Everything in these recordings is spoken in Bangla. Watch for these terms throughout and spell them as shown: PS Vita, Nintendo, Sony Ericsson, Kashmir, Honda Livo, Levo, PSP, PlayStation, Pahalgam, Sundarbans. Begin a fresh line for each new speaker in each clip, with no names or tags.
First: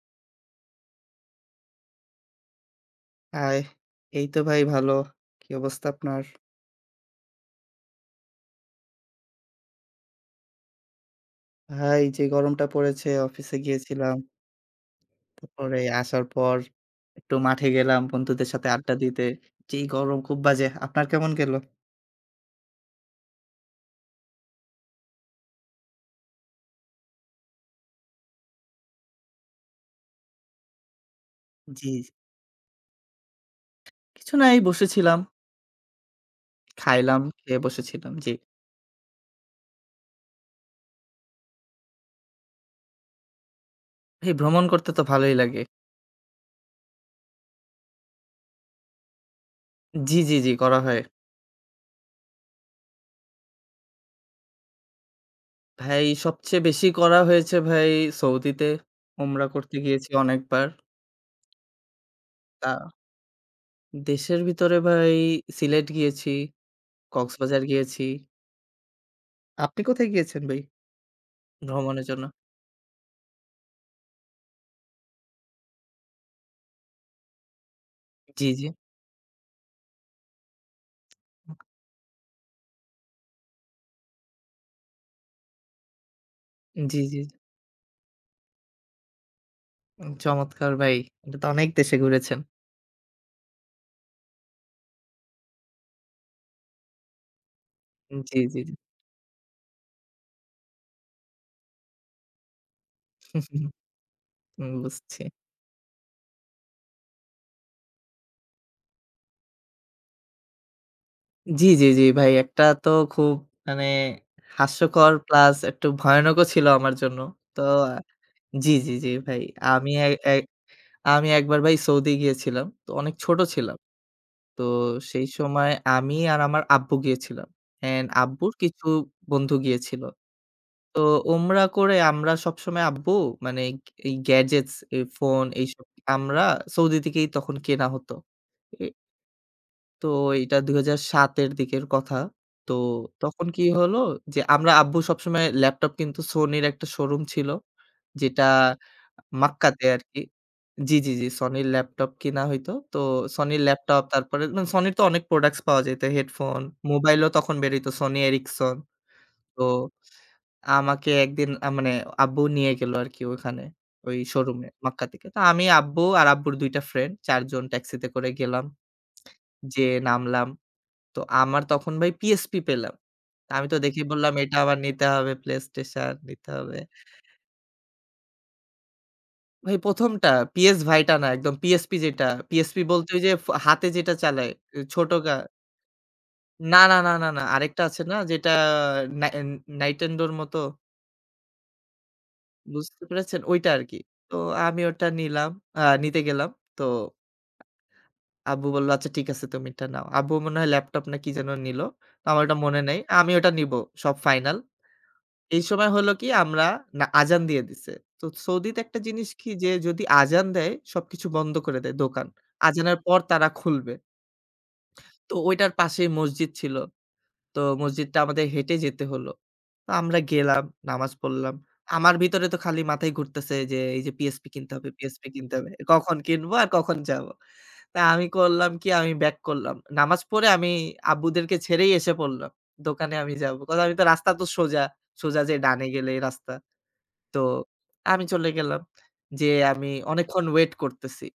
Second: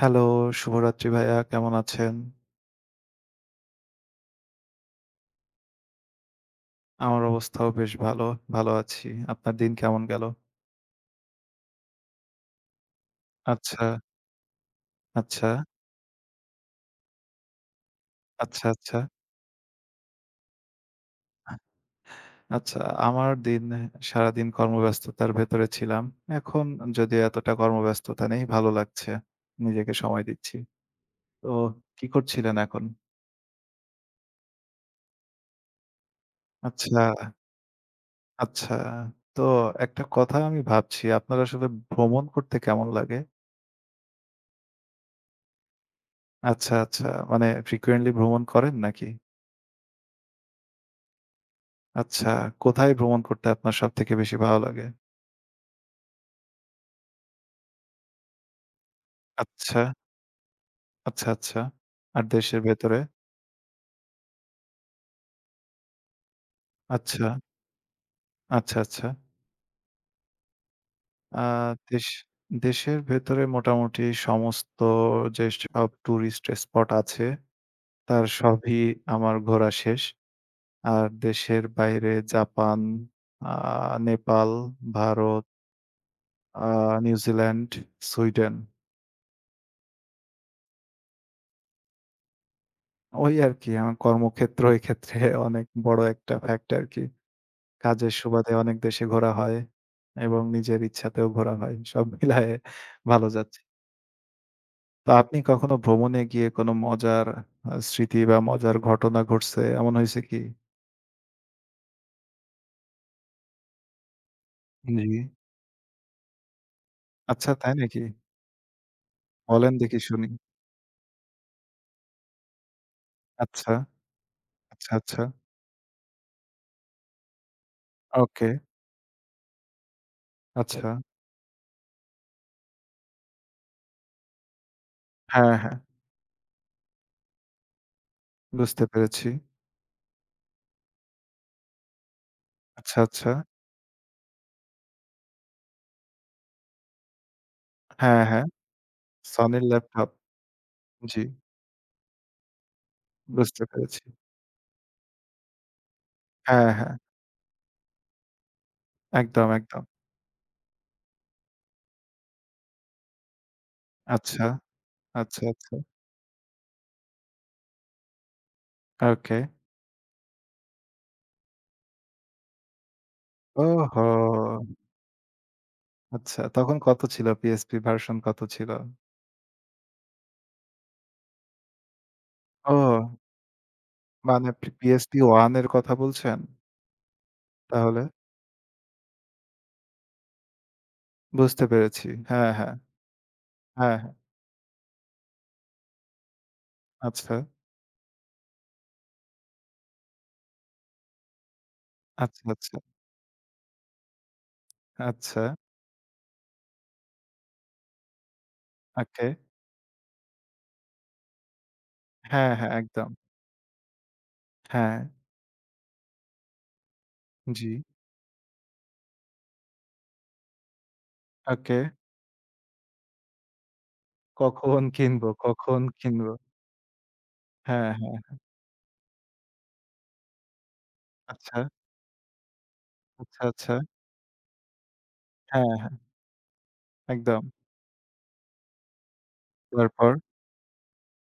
হ্যালো, শুভরাত্রি ভাইয়া কেমন আছেন?
হাই! এই তো ভাই, ভালো। কি অবস্থা আপনার?
আমার অবস্থাও বেশ ভালো, ভালো আছি। আপনার দিন কেমন গেল?
ভাই যে গরমটা পড়েছে, অফিসে
আচ্ছা,
গিয়েছিলাম।
আচ্ছা,
তারপরে আসার পর একটু মাঠে গেলাম বন্ধুদের
আচ্ছা,
সাথে আড্ডা
আচ্ছা,
দিতে। যেই গরম, খুব বাজে। আপনার কেমন গেল?
আচ্ছা। আমার দিন সারাদিন কর্মব্যস্ততার ভেতরে ছিলাম। এখন যদিও এতটা কর্মব্যস্ততা নেই, ভালো লাগছে। নিজেকে সময় দিচ্ছি। তো
জি,
কি
জি।
করছিলেন এখন?
কিছু না, এই বসেছিলাম।
আচ্ছা,
খাইলাম, খেয়ে বসেছিলাম। জি।
আচ্ছা। তো একটা কথা আমি ভাবছি, আপনার আসলে ভ্রমণ করতে কেমন লাগে?
ভাই ভ্রমণ করতে তো ভালোই লাগে।
আচ্ছা, আচ্ছা। মানে ফ্রিকুয়েন্টলি ভ্রমণ করেন নাকি?
জি, জি, জি, করা হয়।
আচ্ছা, কোথায় ভ্রমণ করতে আপনার সবথেকে বেশি ভালো লাগে?
ভাই সবচেয়ে বেশি করা হয়েছে ভাই সৌদিতে। উমরা করতে
আচ্ছা,
গিয়েছি অনেকবার।
আচ্ছা, আচ্ছা। আর দেশের
তা
ভেতরে?
দেশের ভিতরে ভাই সিলেট গিয়েছি,
আচ্ছা,
কক্সবাজার গিয়েছি।
আচ্ছা, আচ্ছা।
আপনি কোথায় গিয়েছেন ভাই
আ
ভ্রমণের
দেশ
জন্য?
দেশের ভেতরে মোটামুটি সমস্ত যেসব টুরিস্ট স্পট আছে তার
জি, জি।
সবই আমার ঘোরা শেষ। আর দেশের বাইরে জাপান, আ নেপাল, ভারত, আ
জি, জি।
New Zealand, Sweden.
চমৎকার ভাই। এটা তো অনেক দেশে ঘুরেছেন।
ওই আরকি আমার কর্মক্ষেত্র এক্ষেত্রে অনেক বড় একটা ফ্যাক্ট আরকি। কাজের
জি,
সুবাদে
জি, জি।
অনেক দেশে ঘোরা হয় এবং নিজের ইচ্ছাতেও ঘোরা হয়। সব মিলায়ে ভালো যাচ্ছে।
হুম,
তো
বুঝছি।
আপনি কখনো ভ্রমণে গিয়ে কোনো মজার স্মৃতি বা মজার ঘটনা ঘটছে এমন হইছে কি?
জি, জি, জি ভাই, একটা তো খুব মানে হাস্যকর
জি।
প্লাস একটু ভয়ানকও ছিল আমার জন্য।
আচ্ছা
তো
তাই নাকি?
জি, জি, জি ভাই।
বলেন
আমি
দেখি
এ
শুনি।
এ আমি একবার ভাই সৌদি গিয়েছিলাম। তো অনেক ছোট
আচ্ছা,
ছিলাম। তো
আচ্ছা, আচ্ছা।
সেই সময় আমি আর আমার আব্বু গিয়েছিলাম। অ্যান্ড
ওকে,
আব্বুর কিছু বন্ধু গিয়েছিল।
আচ্ছা।
তো উমরা করে আমরা সবসময় আব্বু মানে এই গ্যাজেটস, এই ফোন
হ্যাঁ, হ্যাঁ।
এইসব, আমরা সৌদি থেকেই তখন কেনা হতো। এ
বুঝতে পেরেছি।
তো এটা ২০০৭ এর দিকের কথা। তো
আচ্ছা, আচ্ছা।
তখন কি হলো যে আমরা আব্বু সবসময় ল্যাপটপ কিন্তু Sonyর একটা শোরুম ছিল।
হ্যাঁ,
যেটা
হ্যাঁ। সনির
মাক্কাতে
ল্যাপটপ।
আরকি, জি, জি,
জি,
জি Sonyর ল্যাপটপ কিনা হইতো। তো Sonyর
বুঝতে পেরেছি।
ল্যাপটপ, তারপরে Sonyর তো অনেক প্রোডাক্টস পাওয়া যাইত। হেডফোন,
হ্যাঁ, হ্যাঁ।
মোবাইলও তখন বের হইতো Sony Ericsson।
একদম,
তো
একদম।
আমাকে একদিন আ মানে আব্বু নিয়ে গেল আরকি ওখানে, ওই
আচ্ছা,
শোরুমে মক্কা থেকে। তো
আচ্ছা,
আমি,
আচ্ছা।
আব্বু আর আব্বুর ২ টা ফ্রেন্ড ৪ জন ট্যাক্সিতে করে গেলাম।
ওকে।
যেয়ে নামলাম। তো আমার তখন ভাই PSP পেলাম। আমি তো
ওহো!
দেখেই বললাম এটা আমার নিতে হবে, PlayStation
আচ্ছা,
নিতে
তখন
হবে।
কত ছিল? PSP ভার্সন কত ছিল?
ভাই ১ম টা PS Vita না, একদম PSP যেটা, PSP বলতে
ও!
ওই যে হাতে যেটা
মানে
চালায়, ছোট
PSP
গা
1 এর কথা বলছেন?
না, না, না, না, না আরেকটা আছে
তাহলে?
না যেটা, না Nintendo র মতো?
বুঝতে পেরেছি। হ্যাঁ, হ্যাঁ।
বুঝতে পেরেছেন? ওইটা
হ্যাঁ,
আরকি।
হ্যাঁ।
তো আমি ওটা নিলাম, নিতে গেলাম। তো
আচ্ছা।
আব্বু বলল, "আচ্ছা ঠিক আছে তুমি এটা নাও।" আব্বু মনে হয় ল্যাপটপ না কি যেন নিল। তো আমার
আচ্ছা,
ওটা
আচ্ছা।
মনে নেই। আমি ওটা নিবো, সব ফাইনাল।
আচ্ছা।
এই সময় হলো কি আমরা, না আজান দিয়ে দিছে। তো সৌদিতে একটা
ওকে।
জিনিস কি, যে যদি আজান দেয় সবকিছু বন্ধ করে দেয় দোকান।
হ্যাঁ, হ্যাঁ,
আজানের
একদম।
পর তারা খুলবে।
হ্যাঁ।
তো ওইটার পাশেই মসজিদ ছিল। তো
জি।
মসজিদটা আমাদের হেঁটে যেতে হলো। তো আমরা গেলাম, নামাজ পড়লাম।
ওকে।
আমার ভিতরে তো খালি মাথায় ঘুরতেছে যে এই যে PSP কিনতে
কখন
হবে, PSP
কিনবো,
কিনতে হবে।
কখন
কখন
কিনবো?
কিনবো আর কখন যাব?
হ্যাঁ,
তা
হ্যাঁ।
আমি করলাম কি, আমি ব্যাক করলাম। নামাজ পড়ে আমি
আচ্ছা,
আব্বুদেরকে ছেড়েই এসে পড়লাম। দোকানে আমি
আচ্ছা,
যাবো।
আচ্ছা।
কারণ আমি তো রাস্তা তো সোজা। সোজা যে
হ্যাঁ,
ডানে
হ্যাঁ।
গেলেই রাস্তা। তো
একদম।
আমি চলে গেলাম। যেয়ে আমি
তারপর?
অনেকক্ষণ ওয়েট করতেছি।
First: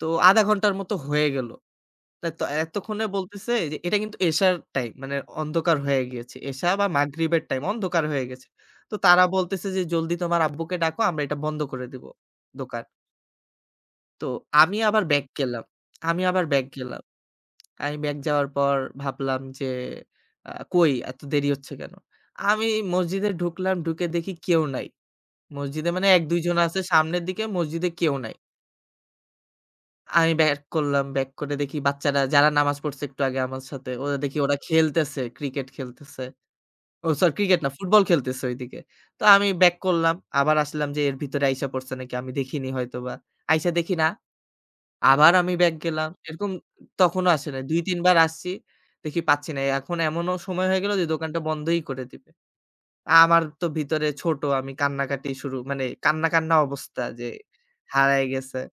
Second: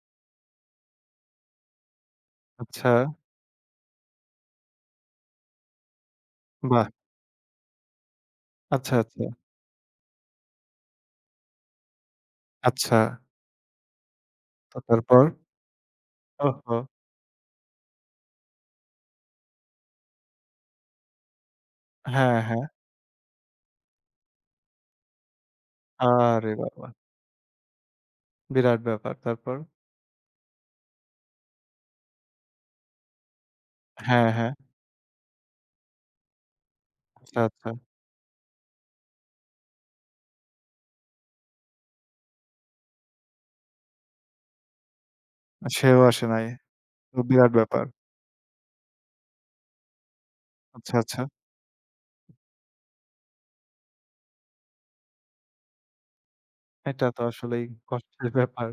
তো ০.৫ ঘন্টার মতো হয়ে গেল। তা তো
আচ্ছা।
এতক্ষণে বলতেছে যে এটা কিন্তু এশার টাইম, মানে অন্ধকার হয়ে গিয়েছে। এশা বা
বাহ!
মাগরিবের টাইম, অন্ধকার হয়ে গেছে। তো
আচ্ছা,
তারা
আচ্ছা।
বলতেছে যে, "জলদি তোমার আব্বুকে ডাকো, আমরা এটা বন্ধ করে দিব দোকান।"
আচ্ছা।
তো আমি
তো
আবার
তারপর?
ব্যাক গেলাম। আমি আবার ব্যাক
ওহহো!
গেলাম। আমি ব্যাক যাওয়ার পর ভাবলাম যে, কই এত দেরি হচ্ছে কেন?
হ্যাঁ, হ্যাঁ।
আমি মসজিদে ঢুকলাম, ঢুকে দেখি কেউ নাই। মসজিদে মানে ১-২
আরে
জন আছে
বাবা!
সামনের দিকে, মসজিদে কেউ নাই।
বিরাট ব্যাপার। তারপর?
আমি ব্যাক করলাম। ব্যাক করে দেখি বাচ্চারা যারা নামাজ পড়ছে একটু আগে আমার সাথে, ওরা
হ্যাঁ,
দেখি
হ্যাঁ।
ওরা খেলতেছে, ক্রিকেট খেলতেছে। ও সরি,
আচ্ছা,
ক্রিকেট
আচ্ছা।
না, ফুটবল খেলতেছে ওইদিকে। তো আমি ব্যাক করলাম। আবার আসলাম যে এর ভিতরে আইসা পড়ছে নাকি, আমি দেখিনি হয়তোবা। আইসা দেখি না, আবার আমি ব্যাক
সেও
গেলাম।
আসে নাই।
এরকম
তো
তখনও আসে
বিরাট
নাই।
ব্যাপার।
২-৩ বার আসছি, দেখি পাচ্ছি না। এখন এমনও সময় হয়ে গেল
আচ্ছা,
যে
আচ্ছা।
দোকানটা বন্ধই করে দিবে। আমার তো ভিতরে ছোট, আমি কান্নাকাটি শুরু, মানে কান্না, কান্না অবস্থা
এটা তো
যে
আসলেই
হারায়
কষ্টের
গেছে।
ব্যাপার।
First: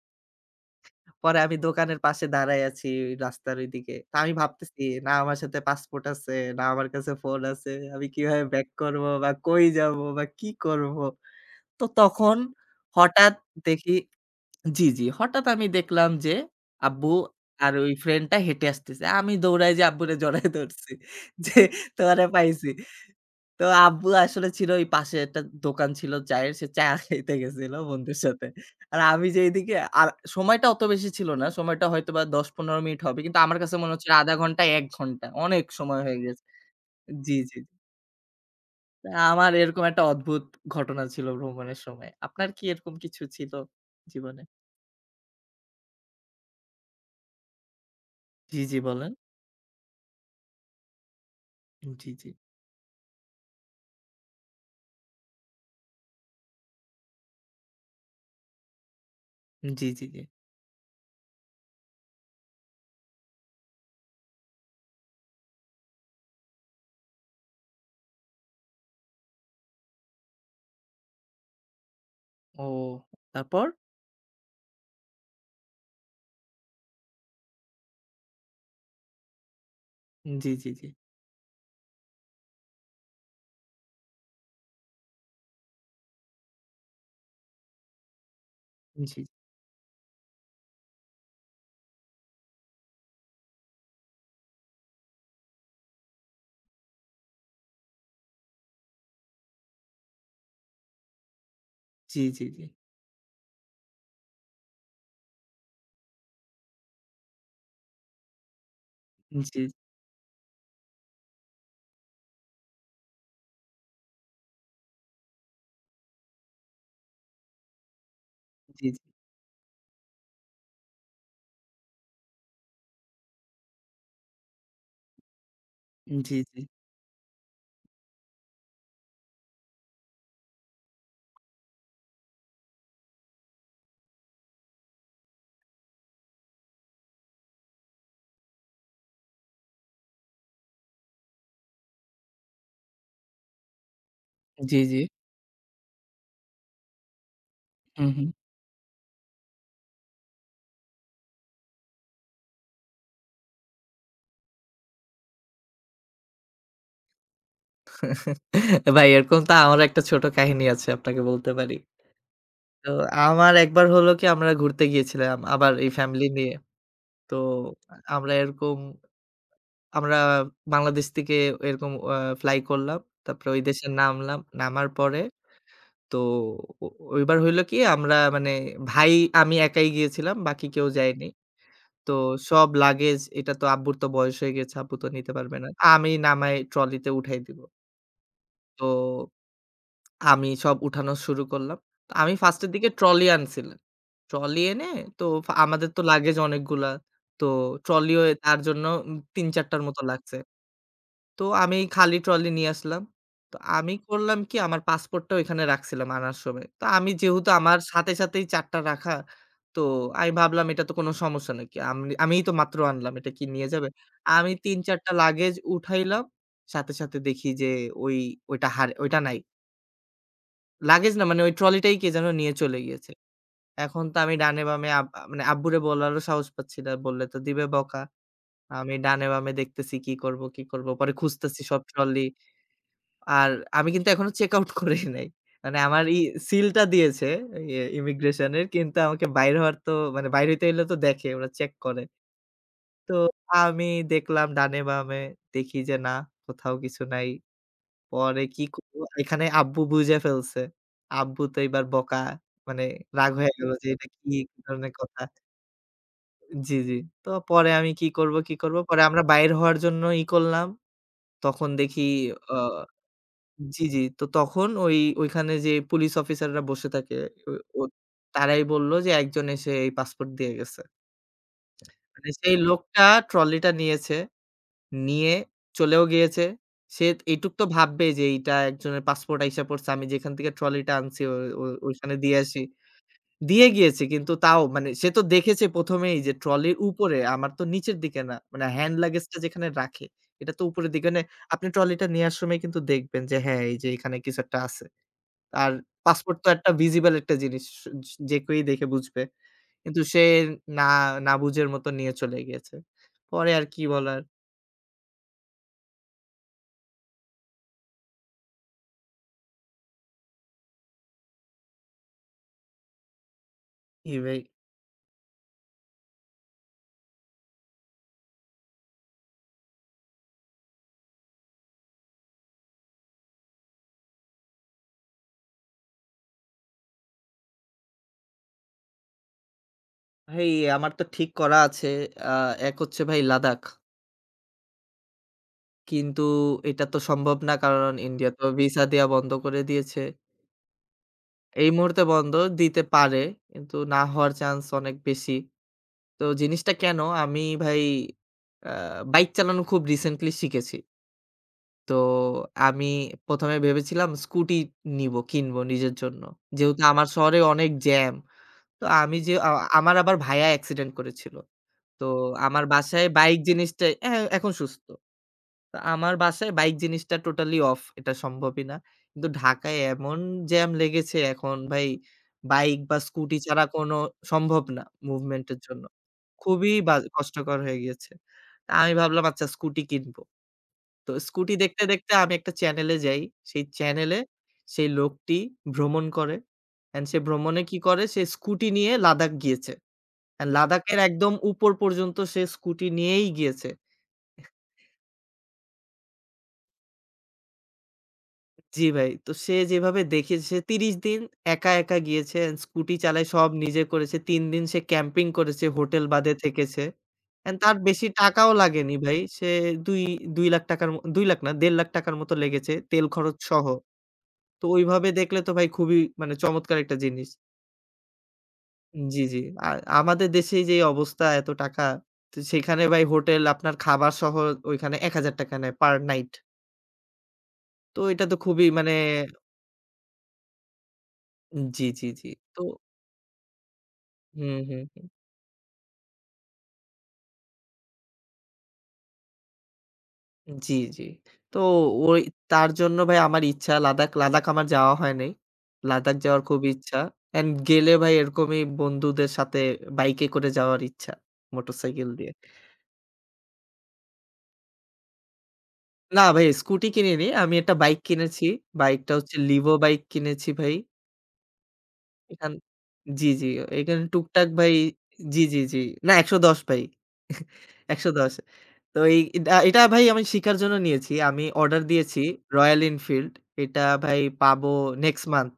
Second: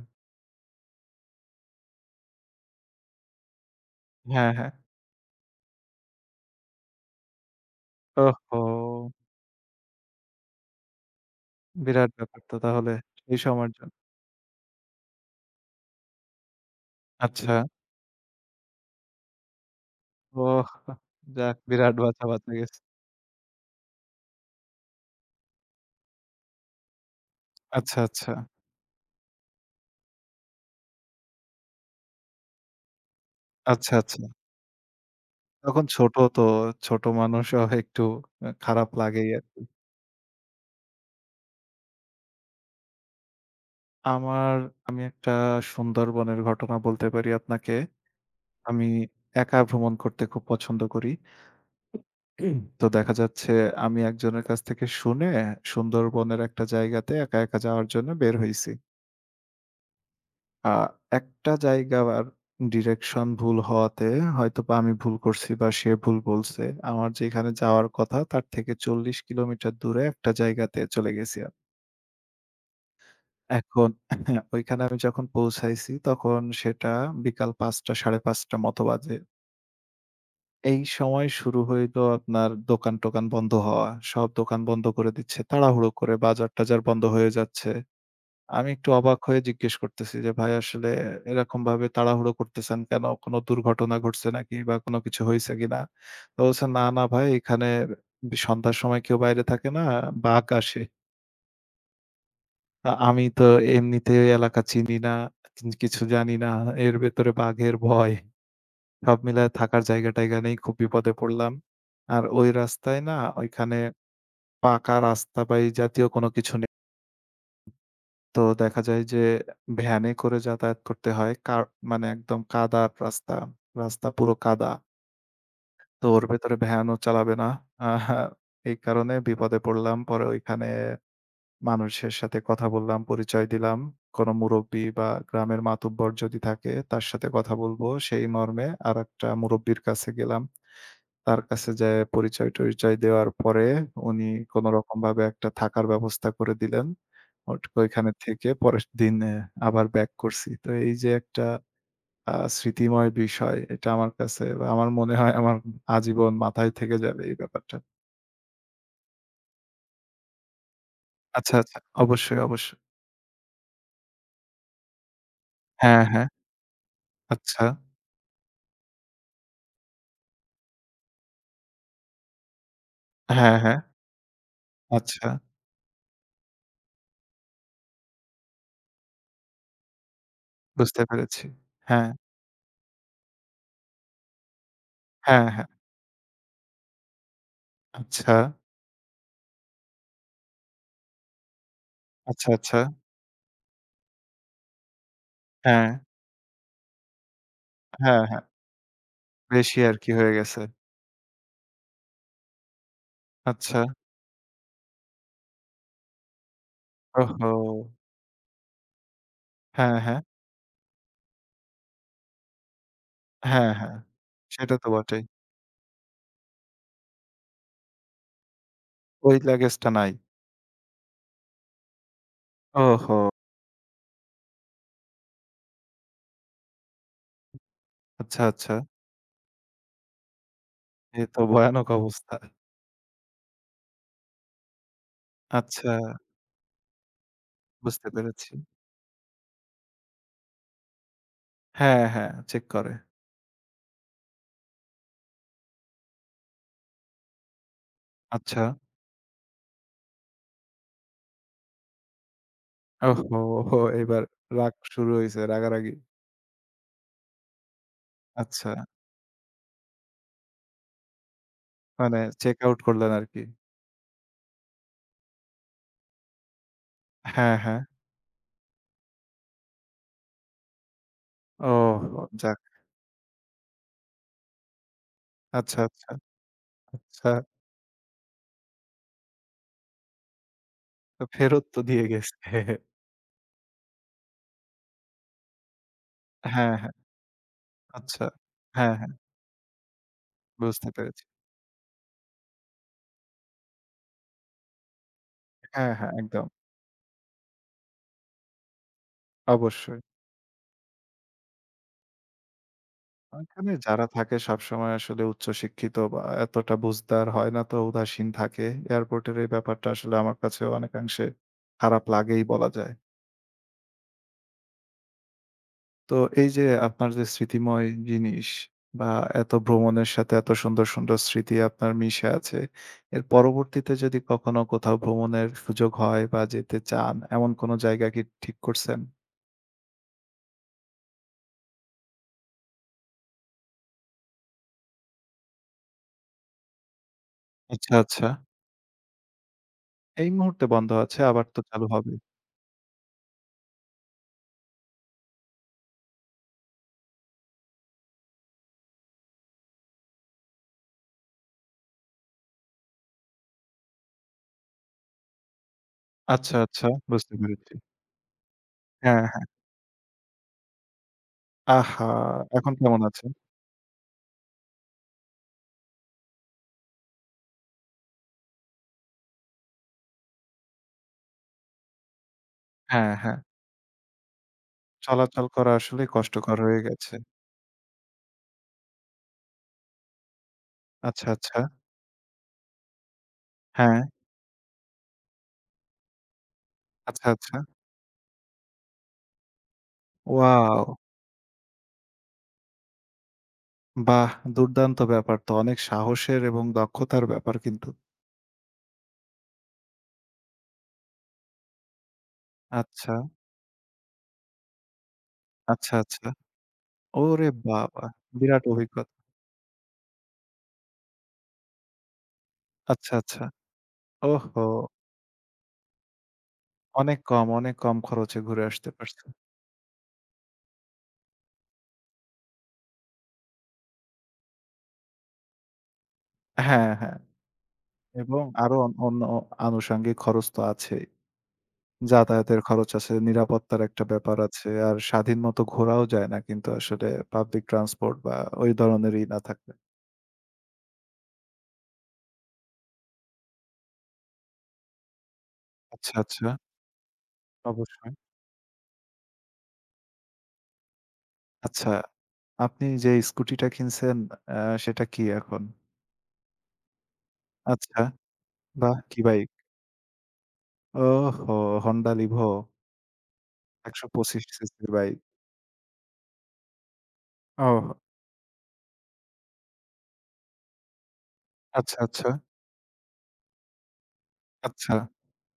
পরে আমি দোকানের পাশে দাঁড়ায় আছি রাস্তার ওইদিকে। তো আমি
হ্যাঁ, হ্যাঁ।
ভাবতেছি, না আমার সাথে পাসপোর্ট আছে, না আমার কাছে ফোন আছে। আমি কিভাবে
ওহহো!
ব্যাক করব বা কই যাব বা কি করব? তো
বিরাট
তখন
ব্যাপার তো তাহলে
হঠাৎ
এই সময়ের জন্য।
দেখি, জি, জি, হঠাৎ আমি দেখলাম যে আব্বু
আচ্ছা।
আর ওই ফ্রেন্ডটা হেঁটে আসতেছে। আমি দৌড়ায় যে আব্বুরে জড়ায়
ওহ!
ধরছি যে
যাক বিরাট বাঁচা
তোরে
বাঁচা
পাইছি।
গেছে।
তো আব্বু আসলে ছিল ওই পাশে একটা দোকান ছিল চায়ের, সে চা খাইতে গেছিল
আচ্ছা,
বন্ধুর
আচ্ছা।
সাথে। আর আমি যে এদিকে, আর সময়টা অত বেশি ছিল না। সময়টা হয়তোবা ১০-১৫ মিনিট হবে। কিন্তু আমার কাছে মনে
আচ্ছা,
হচ্ছিল
আচ্ছা।
০.৫ ঘন্টা ১ ঘন্টা। অনেক
তখন
সময়
ছোট
হয়ে
তো,
গেছে।
ছোট
জি, জি।
মানুষও একটু খারাপ
তা
লাগেই
আমার
আরকি।
এরকম একটা অদ্ভুত ঘটনা ছিল ভ্রমণের সময়। আপনার কি এরকম কিছু ছিল জীবনে?
আমার আমি একটা সুন্দরবনের ঘটনা বলতে পারি আপনাকে।
জি, জি
আমি
বলেন।
একা ভ্রমণ করতে খুব পছন্দ করি।
জি, জি।
তো দেখা যাচ্ছে আমি একজনের কাছ থেকে শুনে সুন্দরবনের একটা জায়গাতে একা, একা যাওয়ার জন্য বের হইছি।
জি, জি, জি।
আ একটা জায়গার ডিরেকশন ভুল হওয়াতে হয়তোবা আমি ভুল করছি বা সে ভুল বলছে। আমার যেখানে যাওয়ার কথা তার থেকে ৪০ কিলোমিটার দূরে একটা জায়গাতে চলে গেছি আমি।
ও, তারপর?
এখন ওইখানে আমি যখন পৌঁছাইছি তখন সেটা বিকাল ৫:০০ ৫:৩০ মতো বাজে।
জি, জি,
এই
জি।
সময় শুরু হইল আপনার দোকান-টোকান বন্ধ হওয়া। সব দোকান বন্ধ করে দিচ্ছে। তাড়াহুড়ো করে বাজার-টাজার বন্ধ হয়ে যাচ্ছে। আমি একটু অবাক
জি,
হয়ে জিজ্ঞেস করতেছি যে, "ভাই আসলে এরকমভাবে তাড়াহুড়ো করতেছেন কেন? কোনো দুর্ঘটনা ঘটছে নাকি বা কোনো কিছু হইছে কিনা?" তো বলছে, "না, না ভাই এখানে সন্ধ্যার সময় কেউ বাইরে থাকে না, বাঘ আসে।
জি, জি, জি।
আমি তো এমনিতেই এলাকা চিনি না, কিছু জানি না। এর ভেতরে বাঘের ভয়।" সব
জি,
মিলায়
জি,
থাকার জায়গা-টায়গা নেই, খুব বিপদে পড়লাম। আর ওই রাস্তায় না ওইখানে পাকা রাস্তা বা এই জাতীয় কোনো কিছু নেই। তো দেখা
জি।
যায় যে ভ্যানে করে যাতায়াত করতে হয়। কার মানে একদম কাদার রাস্তা। রাস্তা পুরো কাদা। তো ওর
জি,
ভেতরে
জি।
ভ্যানও চালাবে না। আ এই কারণে বিপদে পড়লাম। পরে ওইখানে মানুষের সাথে কথা বললাম, পরিচয় দিলাম। কোনো মুরুব্বি বা গ্রামের মাতুব্বর যদি থাকে তার সাথে কথা বলব। সেই মর্মে আরেকটা মুরুব্বির কাছে গেলাম। তার কাছে যেয়ে পরিচয়-টরিচয় দেওয়ার পরে উনি
জি, জি।
কোনরকমভাবে একটা থাকার ব্যবস্থা করে দিলেন।
হু,
ওইখানে
হু।
থেকে পরের দিন আবার ব্যাক করছি। তো এই যে একটা স্মৃতিময় বিষয় এটা আমার কাছে বা আমার মনে হয় আমার আজীবন মাথায় থেকে যাবে এই ব্যাপারটা।
ভাই এরকম তো আমার একটা ছোট কাহিনী আছে, আপনাকে বলতে
আচ্ছা,
পারি।
আচ্ছা। অবশ্যই, অবশ্যই।
তো আমার একবার হলো কি, আমরা ঘুরতে গিয়েছিলাম আবার এই
হ্যাঁ,
ফ্যামিলি
হ্যাঁ।
নিয়ে। তো
আচ্ছা।
আমরা এরকম, আমরা বাংলাদেশ থেকে এরকম ফ্লাই করলাম। তারপরে
হ্যাঁ,
ওই
হ্যাঁ।
দেশে নামলাম। নামার পরে
আচ্ছা,
তো, ও, ওইবার হইলো কি আমরা মানে ভাই আমি একাই গিয়েছিলাম, বাকি কেউ
বুঝতে
যায়নি।
পেরেছি। হ্যাঁ,
তো সব লাগেজ, এটা তো আব্বুর তো বয়স হয়ে গেছে, আব্বু তো নিতে
হ্যাঁ,
পারবে
হ্যাঁ।
না। আমি নামায় ট্রলিতে উঠাই দিব।
আচ্ছা,
তো আমি সব উঠানো শুরু করলাম। তো আমি
আচ্ছা,
1st এর
আচ্ছা।
দিকে ট্রলি আনছিলাম। ট্রলি এনে তো আমাদের
হ্যাঁ,
তো লাগেজ অনেকগুলা। তো ট্রলিও
হ্যাঁ, হ্যাঁ।
তার জন্য ৩-৪
বেশি
টার মতো
আরকি হয়ে
লাগছে।
গেছে।
তো আমি খালি ট্রলি নিয়ে আসলাম। তো
আচ্ছা।
আমি করলাম কি, আমার পাসপোর্টটা ওইখানে রাখছিলাম আনার সময়। তো আমি যেহেতু
ওহো!
আমার সাথে, সাথেই ৪ টা রাখা, তো
হ্যাঁ, হ্যাঁ।
আমি ভাবলাম এটা তো কোনো সমস্যা নাকি। আমনি আমিই তো মাত্র আনলাম। এটা কি নিয়ে
হ্যাঁ,
যাবে?
হ্যাঁ।
আমি
সেটা তো
৩-৪ টা
বটেই।
লাগেজ উঠাইলাম। সাথে, সাথে দেখি যে ওই, ওইটা ওইটা
ওই
নাই।
লাগেজটা নাই।
লাগেজ না, মানে ওই ট্রলিটাই কে যেন নিয়ে চলে গিয়েছে।
ওহো!
এখন তো আমি ডানে বামে, আব আ মানে আব্বুরে বলারও সাহস পাচ্ছি না। বললে তো দিবে বকা।
আচ্ছা, আচ্ছা।
আমি ডানে বামে দেখতেছি কি করব, কি করব। পরে
এ তো
খুঁজতেছি সব
ভয়ানক
ট্রলি।
অবস্থা।
আর আমি কিন্তু এখনো চেক আউট করি নাই। মানে
আচ্ছা,
আমার সিলটা দিয়েছে
বুঝতে
ইমিগ্রেশন
পেরেছি।
এর, কিন্তু আমাকে বাইর হওয়ার তো মানে বাইর হইতে হইলে তো দেখে ওরা চেক করে।
হ্যাঁ, হ্যাঁ, চেক করে।
তো আমি দেখলাম ডানে বামে, দেখি যে না, কোথাও কিছু নাই। পরে
আচ্ছা।
কি করলো, এখানে আব্বু বুইঝা ফেলছে। আব্বু তো এবার বকা, মানে
ওহো!
রাগ হয়ে গেল
ওহো
যে এটা
এবার
কি
রাগ
ধরনের
শুরু
কথা।
হইছে, রাগারাগি।
জি, জি। তো পরে আমি কি করব, কি
আচ্ছা,
করব? পরে আমরা বাইর হওয়ার জন্য ই করলাম। তখন দেখি,
মানে
আ
চেক আউট করলেন আরকি।
জি, জি। তো তখন ওই ওইখানে যে পুলিশ অফিসাররা বসে থাকে, ও
হ্যাঁ, হ্যাঁ।
ও তারাই বলল যে একজন এসে এই পাসপোর্ট দিয়ে গেছে।
ওহো!
মানে সেই
যাক।
লোকটা ট্রলিটা নিয়েছে, নিয়ে
আচ্ছা,
চলেও
আচ্ছা।
গিয়েছে। সে
আচ্ছা,
এইটুক তো ভাববে যে এইটা একজনের পাসপোর্ট আইসা পড়ছে। আমি যেখান থেকে ট্রলিটা আনছি
তো
ও ও
ফেরত তো দিয়ে
ওইখানে
গেছে।
দিয়ে আসি। দিয়ে গিয়েছে কিন্তু তাও মানে সে তো দেখেছে ১ম, এই যে
হ্যাঁ,
ট্রলির
হ্যাঁ।
উপরে, আমার তো নিচের দিকে
আচ্ছা।
না। মানে হ্যান্ড
হ্যাঁ, হ্যাঁ।
লাগেজটা যেখানে রাখে, এটা তো
বুঝতে
উপরের দিকে। মানে
পেরেছি।
আপনি ট্রলিটা নেয়ার সময় কিন্তু দেখবেন যে হ্যাঁ, এই যে এখানে কিছু একটা আছে। আর
হ্যাঁ, হ্যাঁ।
পাসপোর্ট
একদম।
তো একটা ভিজিবল একটা জিনিস। যে কেউই দেখে বুঝবে।
অবশ্যই।
কিন্তু সে না, না বুঝের মতো নিয়ে চলে গিয়েছে। পরে আর
ওইখানে
কি
যারা
বলার?
থাকে সবসময় আসলে উচ্চশিক্ষিত বা এতটা বুঝদার হয় না তো উদাসীন থাকে। এয়ারপোর্টের এই ব্যাপারটা আসলে আমার কাছেও অনেকাংশে খারাপ লাগেই বলা যায়।
কি ভাই।
তো এই যে আপনার যে স্মৃতিময় জিনিস বা এত ভ্রমণের সাথে এত সুন্দর, সুন্দর স্মৃতি আপনার মিশে আছে। এর পরবর্তীতে যদি কখনো কোথাও ভ্রমণের সুযোগ হয় বা যেতে চান, এমন কোনো জায়গা কি ঠিক করছেন?
ভাই আমার তো ঠিক করা আছে। আ এক হচ্ছে ভাই লাদাখ। কিন্তু এটা তো সম্ভব না, কারণ
আচ্ছা, আচ্ছা।
ইন্ডিয়া তো ভিসা দেয়া বন্ধ করে দিয়েছে।
এই মুহূর্তে বন্ধ আছে, আবার তো
এই
চালু
মুহূর্তে
হবে।
বন্ধ, দিতে পারে কিন্তু না হওয়ার চান্স অনেক বেশি। তো জিনিসটা কেন আমি ভাই, আ বাইক চালানো খুব রিসেন্টলি শিখেছি। তো আমি ১ম এ ভেবেছিলাম স্কুটি নিবো, কিনবো নিজের জন্য।
আচ্ছা,
যেহেতু
আচ্ছা।
আমার
বুঝতে
শহরে অনেক
পেরেছি।
জ্যাম। তো আমি
হ্যাঁ,
যে
হ্যাঁ।
আমার আবার ভাইয়া অ্যাক্সিডেন্ট করেছিল। তো
আহা!
আমার
এখন কেমন
বাসায়
আছেন?
বাইক জিনিসটা এখন সুস্থ। তো আমার বাসায় বাইক জিনিসটা টোটালি অফ। এটা সম্ভবই না। কিন্তু ঢাকায় এমন জ্যাম লেগেছে এখন ভাই, বাইক বা
হ্যাঁ,
স্কুটি
হ্যাঁ।
ছাড়া কোনো সম্ভব না
চলাচল
মুভমেন্ট এর
করা
জন্য।
আসলেই কষ্টকর
খুবই
হয়ে
বা
গেছে।
কষ্টকর হয়ে গিয়েছে। তা আমি ভাবলাম আচ্ছা স্কুটি কিনব। তো
আচ্ছা,
স্কুটি
আচ্ছা।
দেখতে, দেখতে আমি একটা চ্যানেলে যাই। সেই
হ্যাঁ।
চ্যানেলে সেই লোকটি ভ্রমণ করে, অ্যান্ড সে
আচ্ছা, আচ্ছা।
ভ্রমণে কি করে, সে স্কুটি নিয়ে লাদাখ গিয়েছে। হ্যাঁ,
ওয়াও!
লাদাখের একদম উপর পর্যন্ত সে স্কুটি নিয়েই গিয়েছে।
বাহ! দুর্দান্ত ব্যাপার তো। অনেক সাহসের এবং দক্ষতার ব্যাপার কিন্তু।
জি ভাই। তো সে যেভাবে দেখিয়েছে, সে ৩০ দিন একা, একা গিয়েছে। and স্কুটি
আচ্ছা,
চালায় সব নিজে করেছে। ৩ দিন সে ক্যাম্পিং করেছে,
আচ্ছা,
হোটেল
আচ্ছা।
বাদে থেকেছে।
ওরে
অ্যান্ড তার
বাবা!
বেশি টাকাও
বিরাট
লাগেনি
অভিজ্ঞতা।
ভাই। সে দুই ৳২,০০,০০০ র ম ৳২,০০,০০০ না ৳১,৫,০০,০০০ র মতো লেগেছে তেল
আচ্ছা,
খরচ
আচ্ছা।
সহ।
ওহহো!
তো ওইভাবে দেখলে তো ভাই খুবই মানে চমৎকার একটা
অনেক
জিনিস।
কম, অনেক কম খরচে ঘুরে আসতে
জি,
পারছেন।
জি। আর আমাদের দেশেই যেই অবস্থা এত টাকা, তো সেখানে ভাই হোটেল আপনার খাবার সহ ওইখানে ৳১,০০০ নেয় পার নাইট।
হ্যাঁ, হ্যাঁ।
তো এটা তো
এবং
খুবই
আরো
মানে,
অন্য আনুষঙ্গিক খরচ তো আছেই।
জি, জি, জি।
যাতায়াতের
তো
খরচ আছে, নিরাপত্তার একটা ব্যাপার
হুম,
আছে।
হুম,
আর
হুম।
স্বাধীন মতো ঘোরাও যায় না কিন্তু আসলে পাবলিক ট্রান্সপোর্ট বা ওই ধরনেরই না থাকলে।
জি, জি। তো ওই, তার জন্য ভাই আমার ইচ্ছা লাদাখ, লাদাখ আমার যাওয়া হয় নাই।
আচ্ছা,
লাদাখ যাওয়ার
আচ্ছা।
খুব ইচ্ছা। অ্যান্ড গেলে ভাই
অবশ্যই।
এরকমই বন্ধুদের সাথে বাইকে করে যাওয়ার ইচ্ছা,
আচ্ছা।
মোটরসাইকেল দিয়ে।
আপনি যে স্কুটিটা কিনছেন আ সেটা কি এখন?
না ভাই স্কুটি কিনিনি। আমি একটা বাইক
আচ্ছা,
কিনেছি।
বাহ!
বাইকটা
কি
হচ্ছে
বাইক?
Levo বাইক কিনেছি ভাই।
ওহো! Honda Livo
এখান জি, জি। এখানে
১২৫
টুকটাক ভাই,
সিসির বাইক।
জি, জি, জি। না ১১০ ভাই।
ওহ!
১১০। তো এই এটা এটা ভাই আমি শিখার জন্য নিয়েছি। আমি অর্ডার
আচ্ছা,
দিয়েছি
আচ্ছা,
রয়্যাল এনফিল্ড। এটা ভাই পাবো
আচ্ছা।
Next month.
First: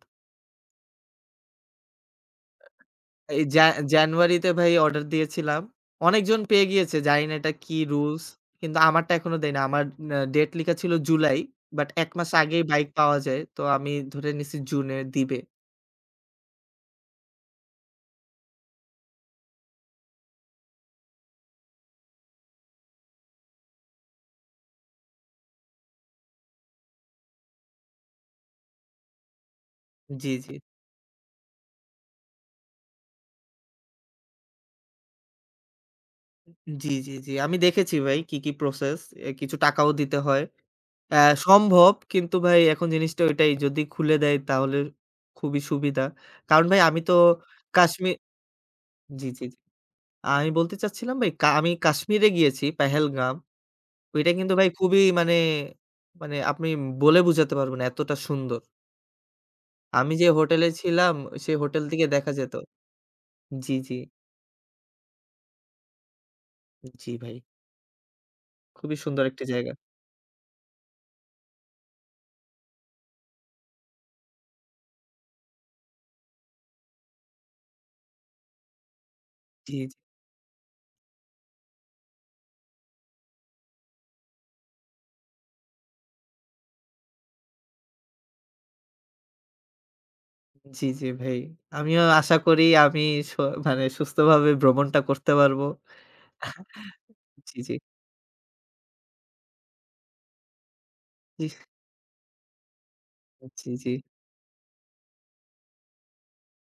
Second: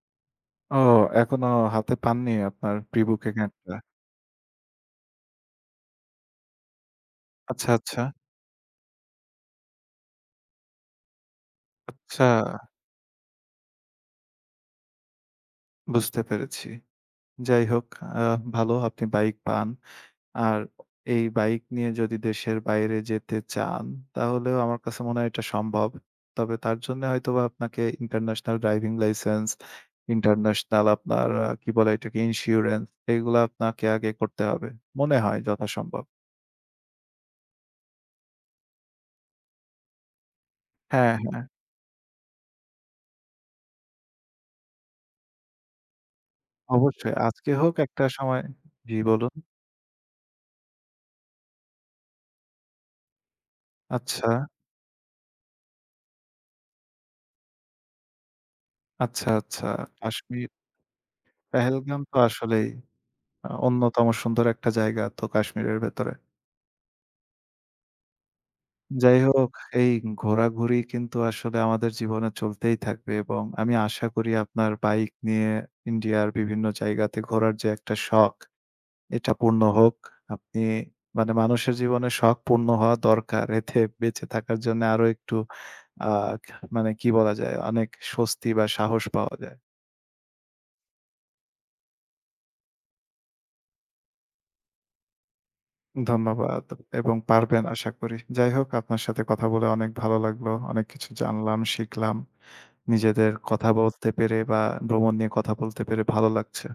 ও এখনো হাতে পাননি আপনার প্রি-বুকিং
এই জা
এরটা।
জানুয়ারিতে ভাই অর্ডার দিয়েছিলাম। অনেকজন পেয়ে গিয়েছে। জানি না এটা
আচ্ছা,
কি
আচ্ছা,
রুলস। কিন্তু আমারটা এখনো দেয়নি। আমার ডেট লিখা ছিল জুলাই। বাট ১
আচ্ছা,
মাস আগেই বাইক পাওয়া যায়। তো আমি ধরে নিছি জুনে দিবে।
বুঝতে পেরেছি। যাই হোক আ ভালো আপনি বাইক পান। আর এই বাইক নিয়ে যদি দেশের বাইরে যেতে চান, তাহলেও আমার কাছে মনে হয় এটা সম্ভব। তবে তার জন্যে হয়তোবা আপনাকে ইন্টারন্যাশনাল ড্রাইভিং লাইসেন্স,
জি, জি।
ইন্টারন্যাশনাল আপনার কি বলে এটাকে? ইন্স্যুরেন্স এগুলা আপনাকে আগে করতে হবে। মনে হয় যথাসম্ভব।
জি, জি, জি। আমি দেখেছি ভাই কি, কি প্রসেস। এ কিছু টাকাও দিতে হয়।
হ্যাঁ,
অ্যা
হ্যাঁ,
সম্ভব কিন্তু ভাই এখন জিনিসটা ওইটাই যদি খুলে দেয় তাহলে খুবই সুবিধা। কারণ ভাই আমি তো
অবশ্যই। আজকে হোক একটা
কাশ্মীর,
সময় জি,
জি,
বলুন।
জি, জি। আমি বলতে চাচ্ছিলাম ভাই, আমি কাশ্মীরে গিয়েছি পেহেলগাম।
আচ্ছা,
ওইটা কিন্তু ভাই খুবই মানে, মানে আপনি বলে বুঝাতে পারবেন না এতটা সুন্দর।
আচ্ছা, আচ্ছা।
আমি যে
কাশ্মীর,
হোটেলে ছিলাম, সেই হোটেল
পেহেলগাম
থেকে
তো
দেখা যেত,
আসলেই
জি, জি,
অন্যতম সুন্দর একটা জায়গা তো কাশ্মীরের ভেতরে।
জি ভাই। খুবই
যাই
সুন্দর একটি
হোক,
জায়গা।
এই ঘোরাঘুরি কিন্তু আসলে আমাদের জীবনে চলতেই থাকবে এবং আমি আশা করি আপনার বাইক নিয়ে ইন্ডিয়ার বিভিন্ন জায়গাতে ঘোরার যে একটা শখ, এটা পূর্ণ
জি, জি,
হোক। আপনি মানে মানুষের জীবনে শখ পূর্ণ হওয়া দরকার। এতে বেঁচে থাকার জন্য আরো একটু আ মানে কি বলা যায়? অনেক স্বস্তি বা সাহস পাওয়া যায়।
জি, জি ভাই। আমিও আশা করি আমি স মানে সুস্থভাবে ভ্রমণটা করতে পারবো।
ধন্যবাদ এবং পারবেন
জি,
আশা করি। যাই হোক, আপনার সাথে কথা বলে অনেক ভালো লাগলো। অনেক কিছু
জি।
জানলাম, শিখলাম। নিজেদের
জি,
কথা
জি।
বলতে পেরে বা ভ্রমণ নিয়ে কথা বলতে পেরে ভালো লাগছে।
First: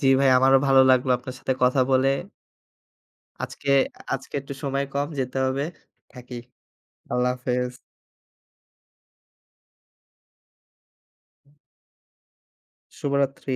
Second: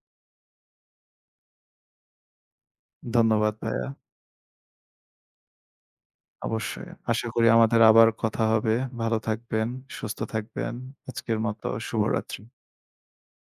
জি, ভাই আমারও ভালো লাগলো আপনার সাথে কথা বলে।
ধন্যবাদ
আজকে,
ভাইয়া।
আজকে একটু সময় কম, যেতে হবে। থাকি।
অবশ্যই। আশা
আল্লাহ
করি
হাফেজ।
আমাদের আবার কথা হবে। ভালো থাকবেন, সুস্থ থাকবেন। আজকের মতো শুভরাত্রি।
শুভরাত্রি।